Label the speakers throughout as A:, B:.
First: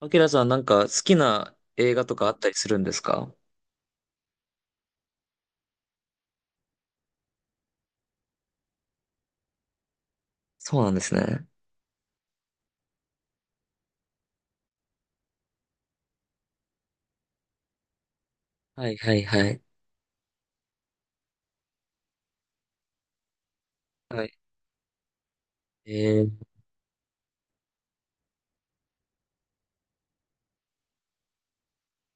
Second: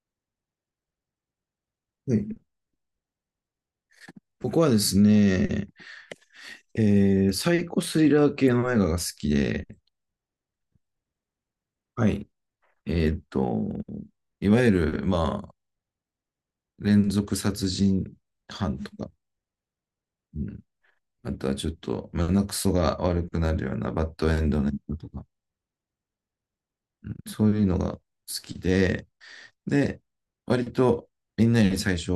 A: アキラさんなんか好きな映画と
B: は
A: かあっ
B: い。
A: たりするんですか？
B: 僕はですね、サイコスリラー系の映画が好きで、
A: そうなんですね。
B: はい。えっと、いわゆる、まあ、連続殺人犯
A: はい
B: とか、
A: はいはい。
B: うん、あとはちょっと胸くそが悪くなるようなバッ
A: は
B: ド
A: い。
B: エンドの映画とか、
A: えー、
B: うんそういうのが好きで、で、割とみんなに最初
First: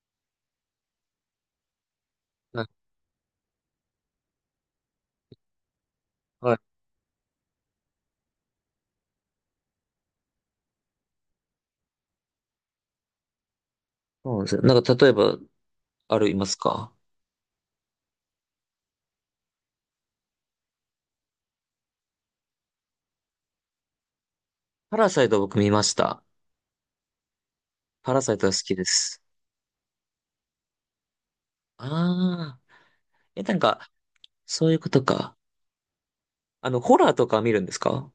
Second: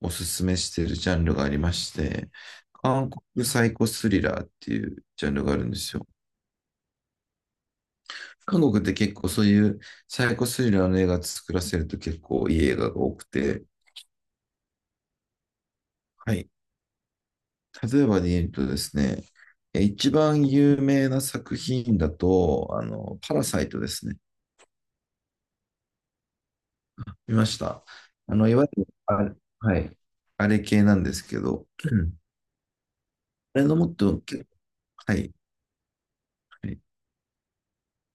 B: おすすめしてるジャンルがありまして、
A: はい
B: 韓国サイコスリラーっていうジャンルがあるんですよ。
A: はい。
B: 韓国って結構そういうサイコスリラーの映画作らせると結構いい映画が多くて、
A: そうなんですね。なんか例えば、ある
B: は
A: いま
B: い。
A: すか？
B: 例えばで言うとですね、一番有名な作品だと、パラサイトですね。
A: パラサイト僕見ました。
B: 見ました。
A: パラサイトが
B: い
A: 好
B: わ
A: きで
B: ゆる、
A: す。
B: あれ、はい、あれ系なんですけど、
A: ああ。え、な
B: あ
A: ん
B: れのも
A: か、
B: っと、
A: そういうこと
B: はい、
A: か。あ
B: は
A: の、
B: い、
A: ホラーとか見るんですか？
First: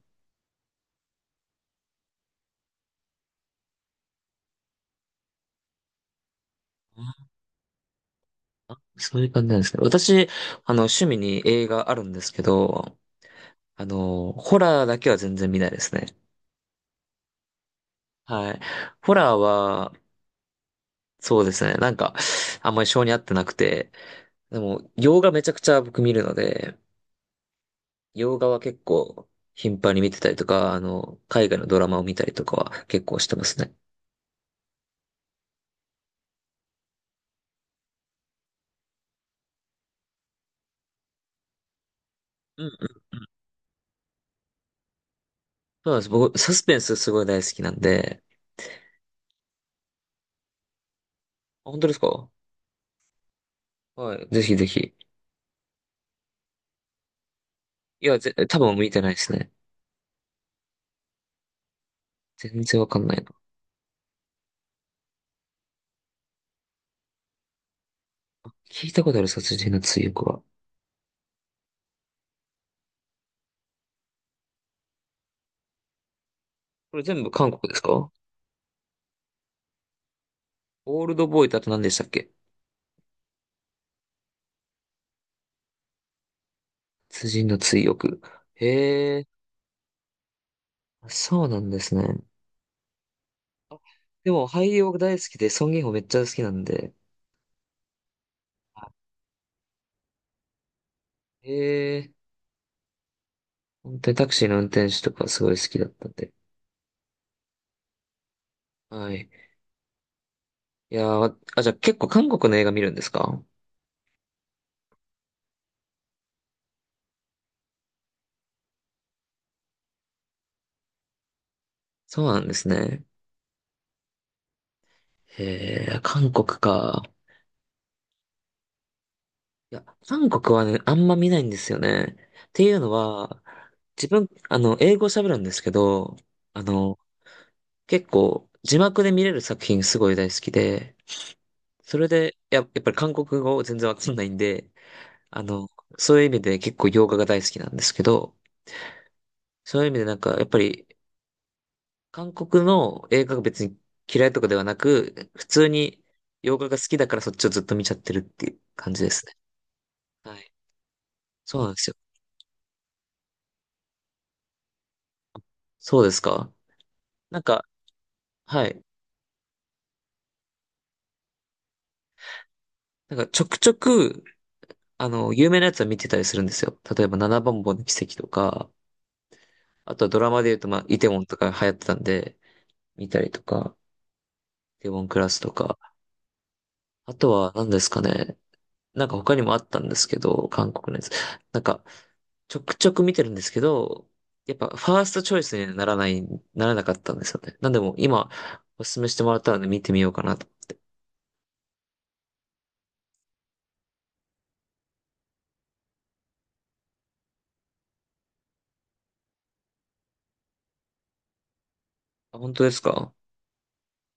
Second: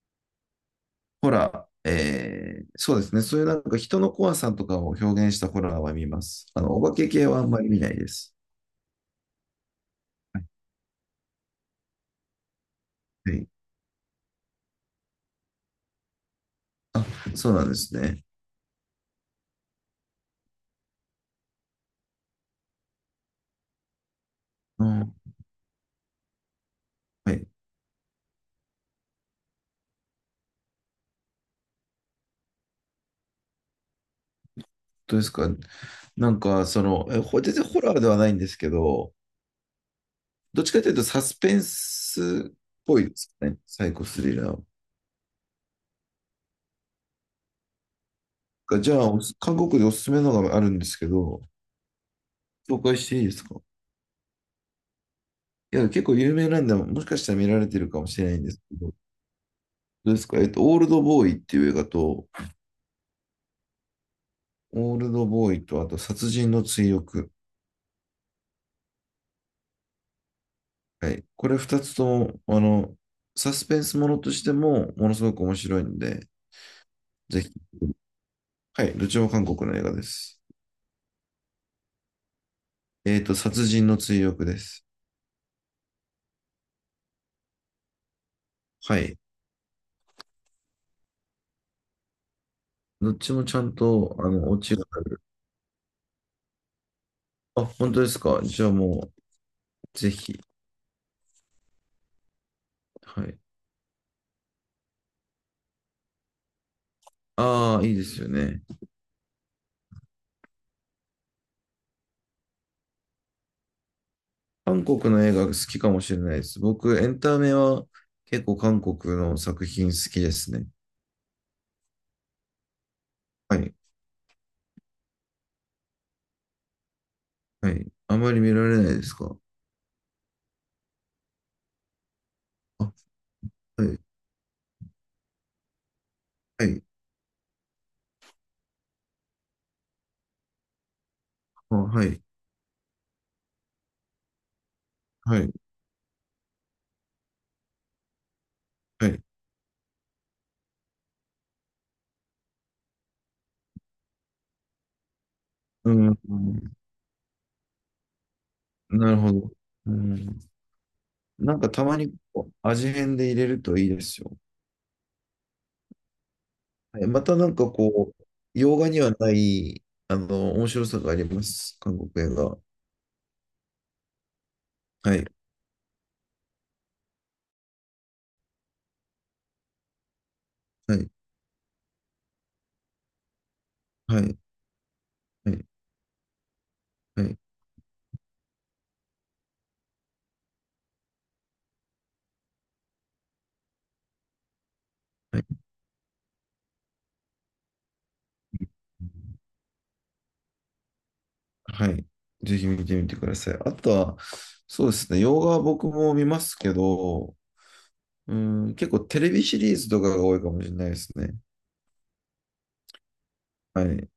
B: ホラー、えーそうですね、そういうなんか人の怖さとかを表現したホラーは見ます。お化け系
A: あ
B: はあんまり見ないです。
A: ーそういう感じなんですね。私、
B: はい。
A: あの、趣味に映画あるんですけど、
B: はい。
A: あの、ホラーだけは全然見ないですね。
B: あ、そうなんですね。
A: はい。ホラーは、そうですね。なんか、あんまり性に合ってなくて、でも、
B: うん。
A: 洋画めちゃくちゃ僕見るので、
B: はい。
A: 洋画は結構頻繁に見てたりとか、あの、海外のドラマを見たりとかは結構してますね。
B: どうですか？なんか、全然ホラーではないんですけど、どっちかというとサスペンスっ
A: うんう
B: ぽ
A: ん、
B: いですね。サイコスリラー
A: そうなんです。僕、サスペンスすごい大好きなんで、
B: が。じゃあ、韓国でおすすめのがあるんですけど、
A: あ本当ですか？
B: 紹介していいですか？
A: はい。ぜひぜひ。
B: いや、結構有名なんで、もしかしたら見られてるか
A: い
B: も
A: や、
B: しれ
A: ぜ、
B: ないんで
A: 多
B: す
A: 分
B: け
A: 見
B: ど、
A: てないですね。
B: どうですか？オールドボーイっていう映画と、
A: 全然わかんないな。
B: オールドボーイと、あと、殺人の追憶。
A: 聞いたことある、殺人の追憶は。
B: はい。これ二つとも、サスペンスものとしても、ものすごく面白いんで、
A: これ全部
B: ぜ
A: 韓
B: ひ。
A: 国ですか？
B: はい。どっちも韓国の映画です。
A: オールドボーイとあと何でしたっけ？
B: 殺人の追憶です。
A: 殺人の追憶。
B: はい。
A: へえ、そうなんですね。
B: どっちもちゃん
A: あ、
B: と、
A: でも
B: オ
A: 俳
B: チ
A: 優
B: が
A: 僕
B: あ
A: 大
B: る。
A: 好きで、ソン・ギンホめっちゃ好きなんで、
B: あ、本当ですか。じゃあ
A: あ、
B: もう、ぜひ。
A: ええ、
B: はい。
A: 本当にタクシーの運転手とかすごい好きだったんで。
B: ああ、いいですよね。
A: はい。いやー、あ、じゃあ結構韓国の映画見るんですか？
B: 韓国の映画好きかもしれないです。僕、エンタメは結構韓国の作品好きですね。
A: そうなんですね。
B: はい。
A: へえ、韓国か。
B: はい。あまり見られないですか。
A: いや、韓国はね、あんま見ないんですよね。っていうの
B: あ、
A: は、
B: はい。
A: 自分、あの、英語喋るんですけど、あ
B: はい。
A: の、結構、字幕で見れる作品すごい大好きで、
B: あ、
A: そ
B: は
A: れ
B: い。
A: で、や、やっぱり韓国語全然わかんないんで、
B: は
A: あ
B: い。
A: の、そういう意味で結構洋画が大好きなんですけど、
B: はい。
A: そういう意味でなんか、やっぱり、韓国の映画が別に嫌いとかではなく、普通
B: う
A: に
B: ん。う
A: 洋画
B: ん。
A: が好きだからそっちをずっと見ちゃってるっていう感じで
B: なる
A: す
B: ほ
A: ね。
B: ど。う
A: は
B: ん。
A: い。
B: な
A: そ
B: ん
A: う
B: か
A: なんで
B: た
A: すよ。
B: まにこう味変で入れるといいですよ。
A: そうですか。
B: はい、また
A: なん
B: なん
A: か、
B: かこう、
A: は
B: 洋
A: い。
B: 画にはない、面白さがあります。韓国映画。
A: なんか、ちょくちょく、あ
B: はい、
A: の、有名なやつは見てたりするんですよ。例えば、七番坊の奇跡とか、あとはドラマで言うと、まあ、
B: は
A: イテウ
B: い、
A: ォンとか流行ってたんで、見たりとか、
B: はい、
A: イテウォンクラス
B: は
A: と
B: い、
A: か、あ
B: は
A: と
B: い、
A: は何ですかね。なんか他にもあったんですけど、韓国のやつ。なんか、ちょくちょく見てるんですけど、やっぱファーストチョ
B: は
A: イ
B: い。
A: スにならない、ならなかったんですよね。なんでも今、おすすめしてもらったので見てみようかなと。
B: はい。ぜひ見てみてください。あとは、そうですね、洋画は僕も見ますけど、うん、結構テレビシリーズとかが多いかもしれないですね。
A: あ、本当ですか？
B: はい。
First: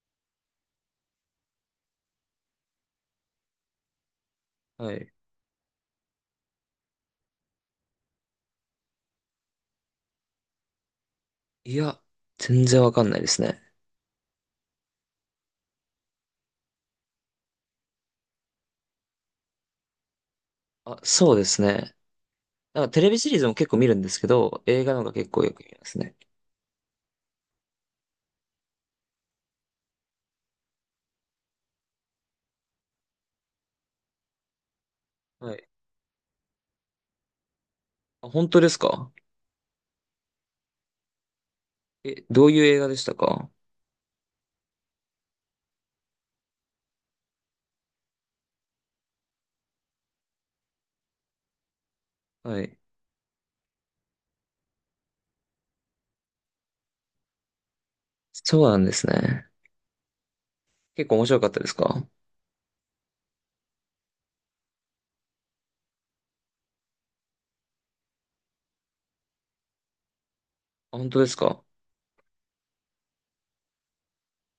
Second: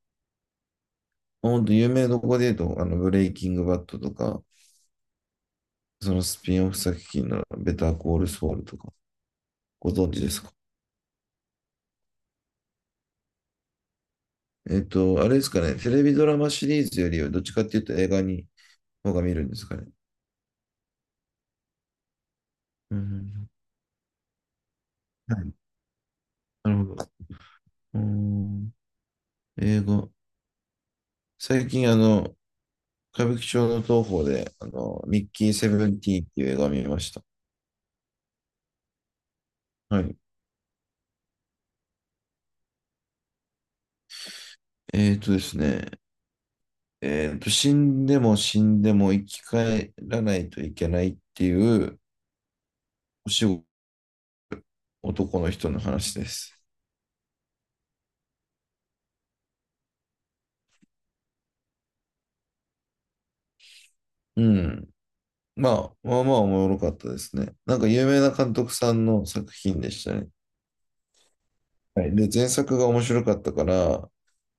B: 本当有名どこで言うと、ブレイキングバッドとか、
A: はい。
B: そのスピンオフ作品のベターコールソウルとか、ご存知ですか？
A: いや、全然わかんないですね。
B: あれですかね、テレビドラマシリーズよりはどっちかっていうと映画に方が見るんですかね。
A: あ、そうですね。なんか
B: う
A: テレビシリーズ
B: ん。
A: も結構見るんですけど、映画の方が結
B: は
A: 構よ
B: い。
A: く見ますね。
B: なるほど。うん。英語。最近、歌舞伎町の東宝で、ミッキー
A: は
B: セ
A: い。
B: ブンティーンっていう映画を見ました。
A: あ、本当ですか？
B: はい。
A: え、どういう映画でしたか？
B: えっとですね、死んでも死んでも生き返らないといけないっていう
A: はい。
B: お仕事、男の人の話です。
A: そうなんですね。結構面白かったですか？
B: うん。まあ、まあまあおもろかったですね。なんか有名な監督さんの作品でしたね。
A: あ、本当ですか？
B: はい。で、前作が面白かったから、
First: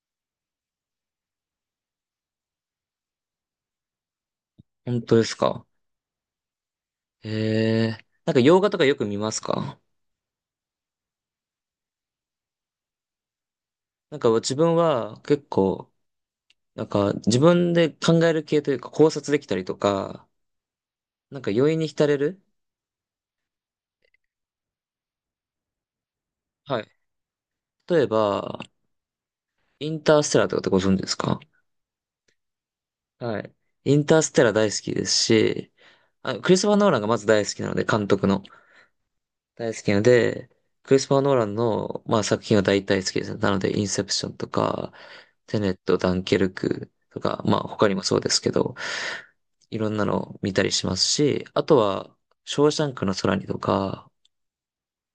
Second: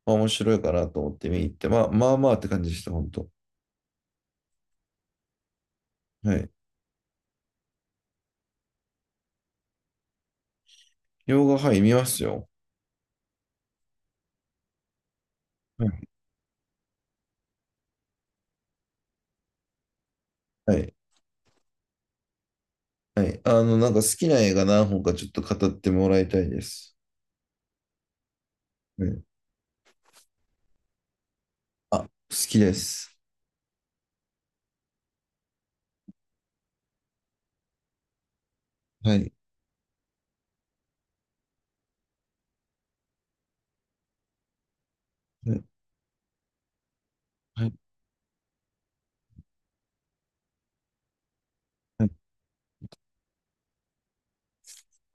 B: まあ、面白いかなと思って見に行って、まあ、まあまあって感じでした、本当。
A: 本当ですか？
B: はい。
A: へえー。なんか洋画とかよく見ますか？
B: 洋画、はい、見ますよ。
A: なんか自分は結
B: は
A: 構、
B: い。
A: なんか自分で考える系というか考察できたりとか、
B: はい。
A: なんか余韻に浸れる
B: はい。なんか好きな映画何本かちょっと語ってもらいたいで
A: はい。
B: す。
A: 例えば、
B: はい。
A: インターステラーとかってご存知ですか？
B: あ、好きです。
A: はい。インターステラー大好きですし、あ、クリストファー・ノーランがまず大好きなので、監督の
B: はい。
A: 大好きなので、クリストファー・ノーランの、まあ、作品は大体好きですね。なので、インセプションとか、
B: は
A: テ
B: い。
A: ネット、ダンケルクとか、まあ、
B: はい。
A: 他にもそうですけど、いろんなのを見たりしますし、あと
B: は
A: は、
B: い。
A: ショーシャンクの空にとか、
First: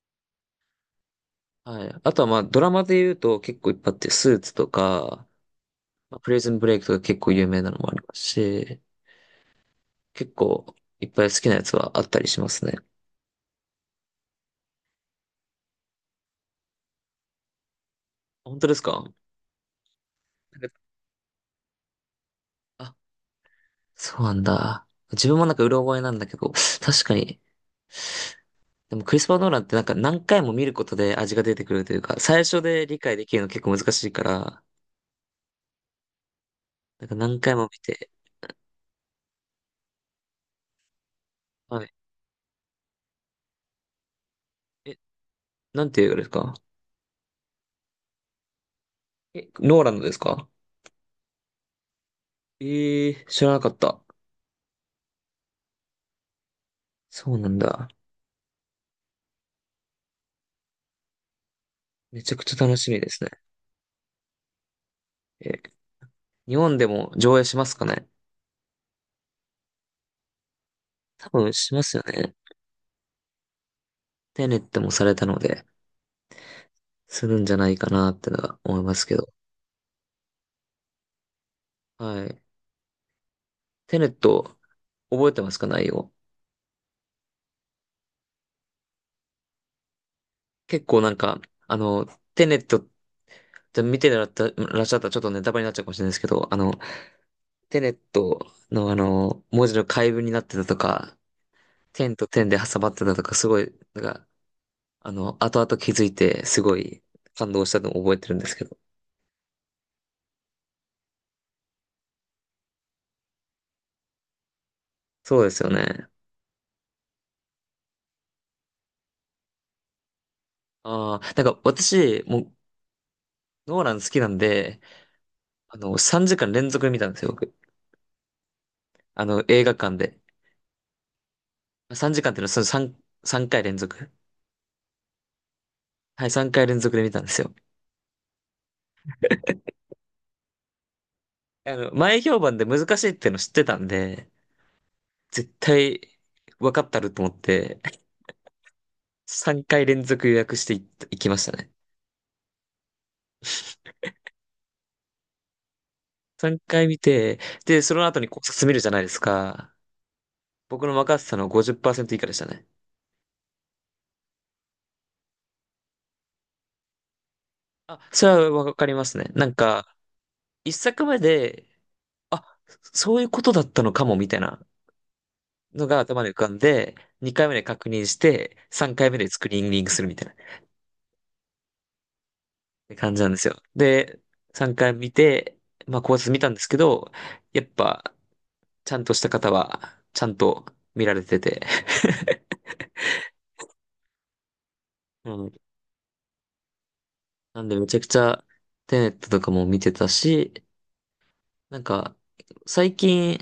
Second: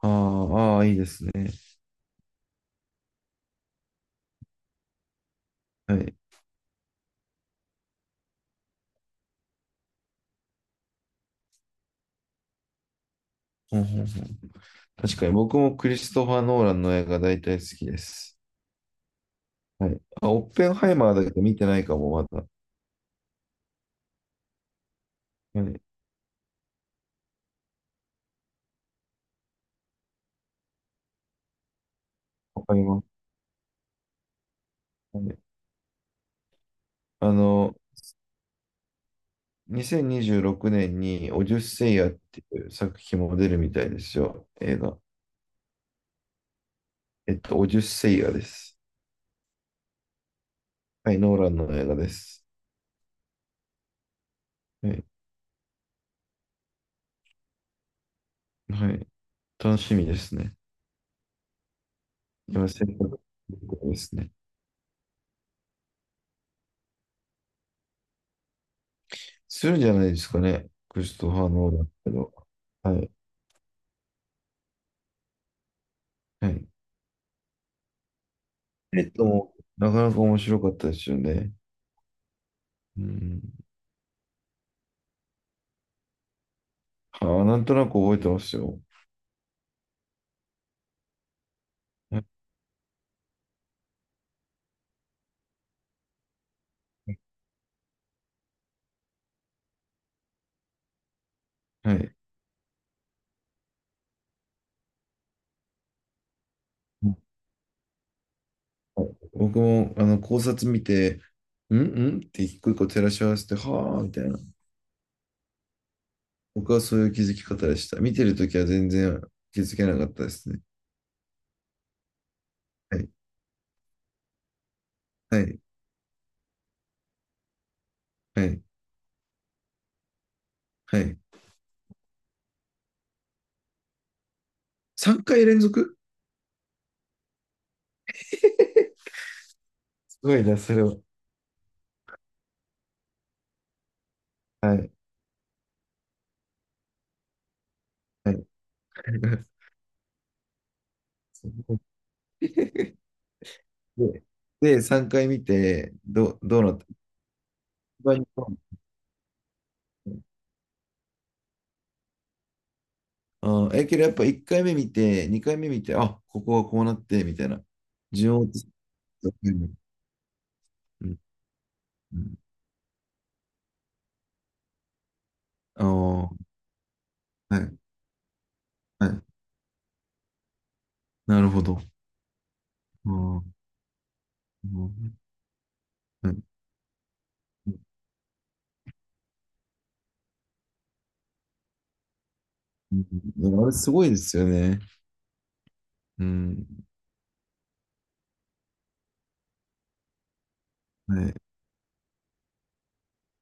B: あーあー、いいですね。
A: はい。あとはまあ、ドラマで言うと結構いっぱいあって、スーツとか、
B: はい。
A: まあプレイズンブレイクとか結構有名なのもありますし、結構いっぱい好きなやつはあったりしますね。
B: ほんほんほん。確かに僕もクリストファー・ノーランの映画大体好きです。
A: 本当ですか？
B: はい。あ、オッ
A: なん
B: ペ
A: か、
B: ンハイマーだけど見てないかも、まだ。
A: あ、そうなんだ。自分もなん
B: は
A: かうろ
B: い。
A: 覚えなんだけど、確かに。でもクリスパー・ノーランってなんか何回も見ることで味が出てくるというか、最初
B: わかり
A: で理
B: ま
A: 解
B: す。
A: できるの結構難しいから、
B: はい。
A: なんか
B: あ
A: 何回も見
B: の、
A: て、
B: 2026年にじゅうろくねんにオデュッ
A: は
B: セ
A: い。
B: イアっていう作品も出るみたいですよ。映画。
A: え、なんていう映画ですか？
B: オデュッセイアです。
A: え、ノーランドですか？
B: はい、ノーランの映画です。
A: ええー、知らなかった。
B: はい。
A: そうなんだ。
B: はい。楽しみですね。
A: めちゃくちゃ
B: 今、
A: 楽
B: 制
A: しみで
B: 作
A: すね。
B: ですね。
A: え、日本でも上映しますかね？
B: するんじゃないですかね。クリス
A: 多
B: トファー・
A: 分
B: ノ
A: し
B: ー
A: ま
B: ラン
A: すよ
B: け
A: ね。
B: ど。はい。
A: テネットもされたので、
B: はい。
A: するんじゃないかなってのは思いますけど。
B: なかなか面白かったですよね。
A: はい。
B: うん。
A: テネット、覚えてますか内容？
B: あー、なんとなく覚えてますよ。
A: 結構なんか、あの、
B: は
A: テネットって見てらっしゃったらっしゃったらちょっとネタバレになっちゃうかもしれないですけど、あの、
B: い。
A: テネットのあの、文字の解文になってたとか、
B: は
A: 点
B: い。
A: と点で挟まってたとか、すごい、なんか、あの、後々気づいて、すごい感動したのを覚えてるんですけど。
B: 僕も、考察見て、うんうんって一個一個照らし合わせて、はあ、みたいな。
A: そうですよね。
B: 僕はそういう気づき方でした。見てるときは全然気づけなかったですね。
A: ああ、なんか私、もう、
B: はい、
A: ノーラン好きなんで、
B: はい、
A: あの、3時間連続で見たんですよ、僕。
B: はい、
A: あの、映画館で。
B: はい。
A: 3時間っていうのは、その3、3回連続。
B: 3回連続。
A: はい、3回連続で見たんですよ。
B: すごいな、それは。
A: あの、前評判で難しいっていうの知ってたんで、
B: はい、
A: 絶対分かったると思って、
B: はい。
A: 3回連続予約していった、行きまし
B: す
A: たね。
B: ごい。で、で、3回見て、どう、
A: 3
B: どうなった？
A: 回見て、で、そ
B: 一
A: の後
B: 番
A: に考
B: どう
A: 察見るじゃないですか。
B: なっ
A: 僕の任せたの50%以下でしたね。
B: た？あー、けどやっぱ1回目見て、2回目見て、あ、ここはこうなって、みたいな。
A: あ、そ
B: 順を追っ
A: れ
B: て。
A: はわかりますね。なんか、一作
B: うん
A: 目で、
B: うん。
A: あ、そういうことだったのかも、みたいな
B: ああ
A: のが頭で
B: ー、
A: 浮かんで、二回目
B: は
A: で
B: い、
A: 確認して、三
B: は
A: 回目
B: い。
A: でスクリーニングするみたいなっ
B: なるほど。
A: て
B: あ
A: 感じなんです
B: ん。
A: よ。で、
B: う
A: 三回見
B: ん。
A: て、まあ、考
B: う
A: 察見
B: ん
A: たんですけど、やっぱ、ちゃんとした方は、ちゃんと見られてて。
B: うん。あれすごいですよね。
A: うん。
B: うん。
A: なんで、めちゃくちゃ、テネットとかも見てたし、
B: はい。
A: なんか、最近、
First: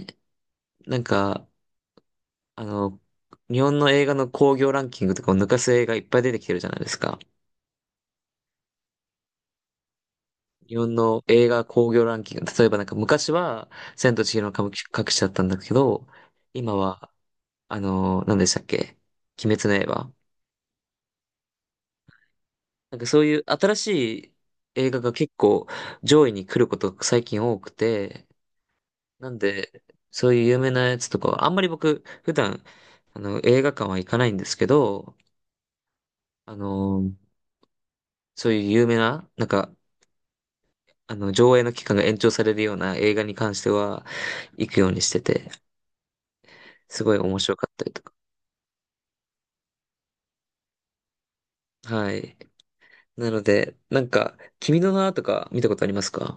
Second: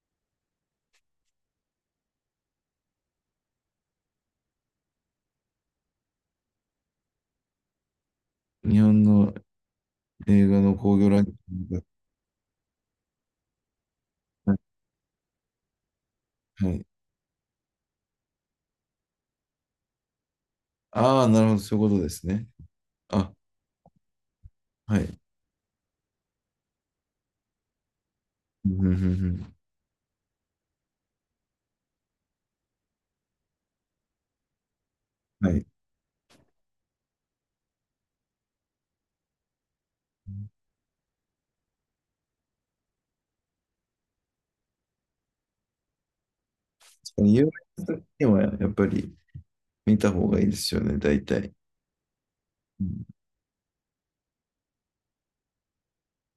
A: なんか、あの、日本の映画の興行ランキングとかを抜かす映画いっぱい出てきてるじゃないですか。
B: 日本の映画
A: 日
B: の
A: 本
B: 興行ラ
A: の
B: ンキ
A: 映画
B: ング
A: 興行ランキング、例えばなんか昔は、千と千尋の
B: が。はい。
A: 神隠しだったんだけど、
B: は
A: 今
B: い、
A: は、あの、何でしたっけ？鬼滅の刃。
B: ああ、なるほど。そういうことですね。
A: なんかそう
B: あ、
A: いう新しい映
B: は
A: 画が
B: い。
A: 結構上位に来ることが最近多くて、
B: うんうんう
A: なん
B: ん
A: で、そういう有名なやつとかは、あんまり僕、普段、あの、映画館は行かないんですけど、
B: うん。はい。
A: あの、そういう有名な、なんか、あの、上映の期間が延長されるような映画に関しては、行くようにしてて、すご
B: 確
A: い
B: かに
A: 面
B: 有名
A: 白かった
B: な
A: りと
B: 作
A: か。
B: 品はやっぱり見た方がいいですよね、大体。
A: はい。
B: うん、
A: なので、なんか、君の名はとか見たことありますか？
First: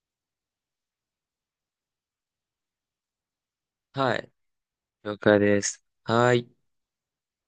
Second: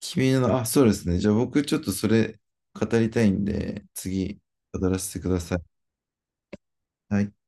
B: あ、そうですね。じゃあ僕ちょっとそれ語りたいんで、
A: はい。
B: 次語らせ
A: 了
B: てく
A: 解
B: ださ
A: で
B: い。
A: す。はい。
B: はい。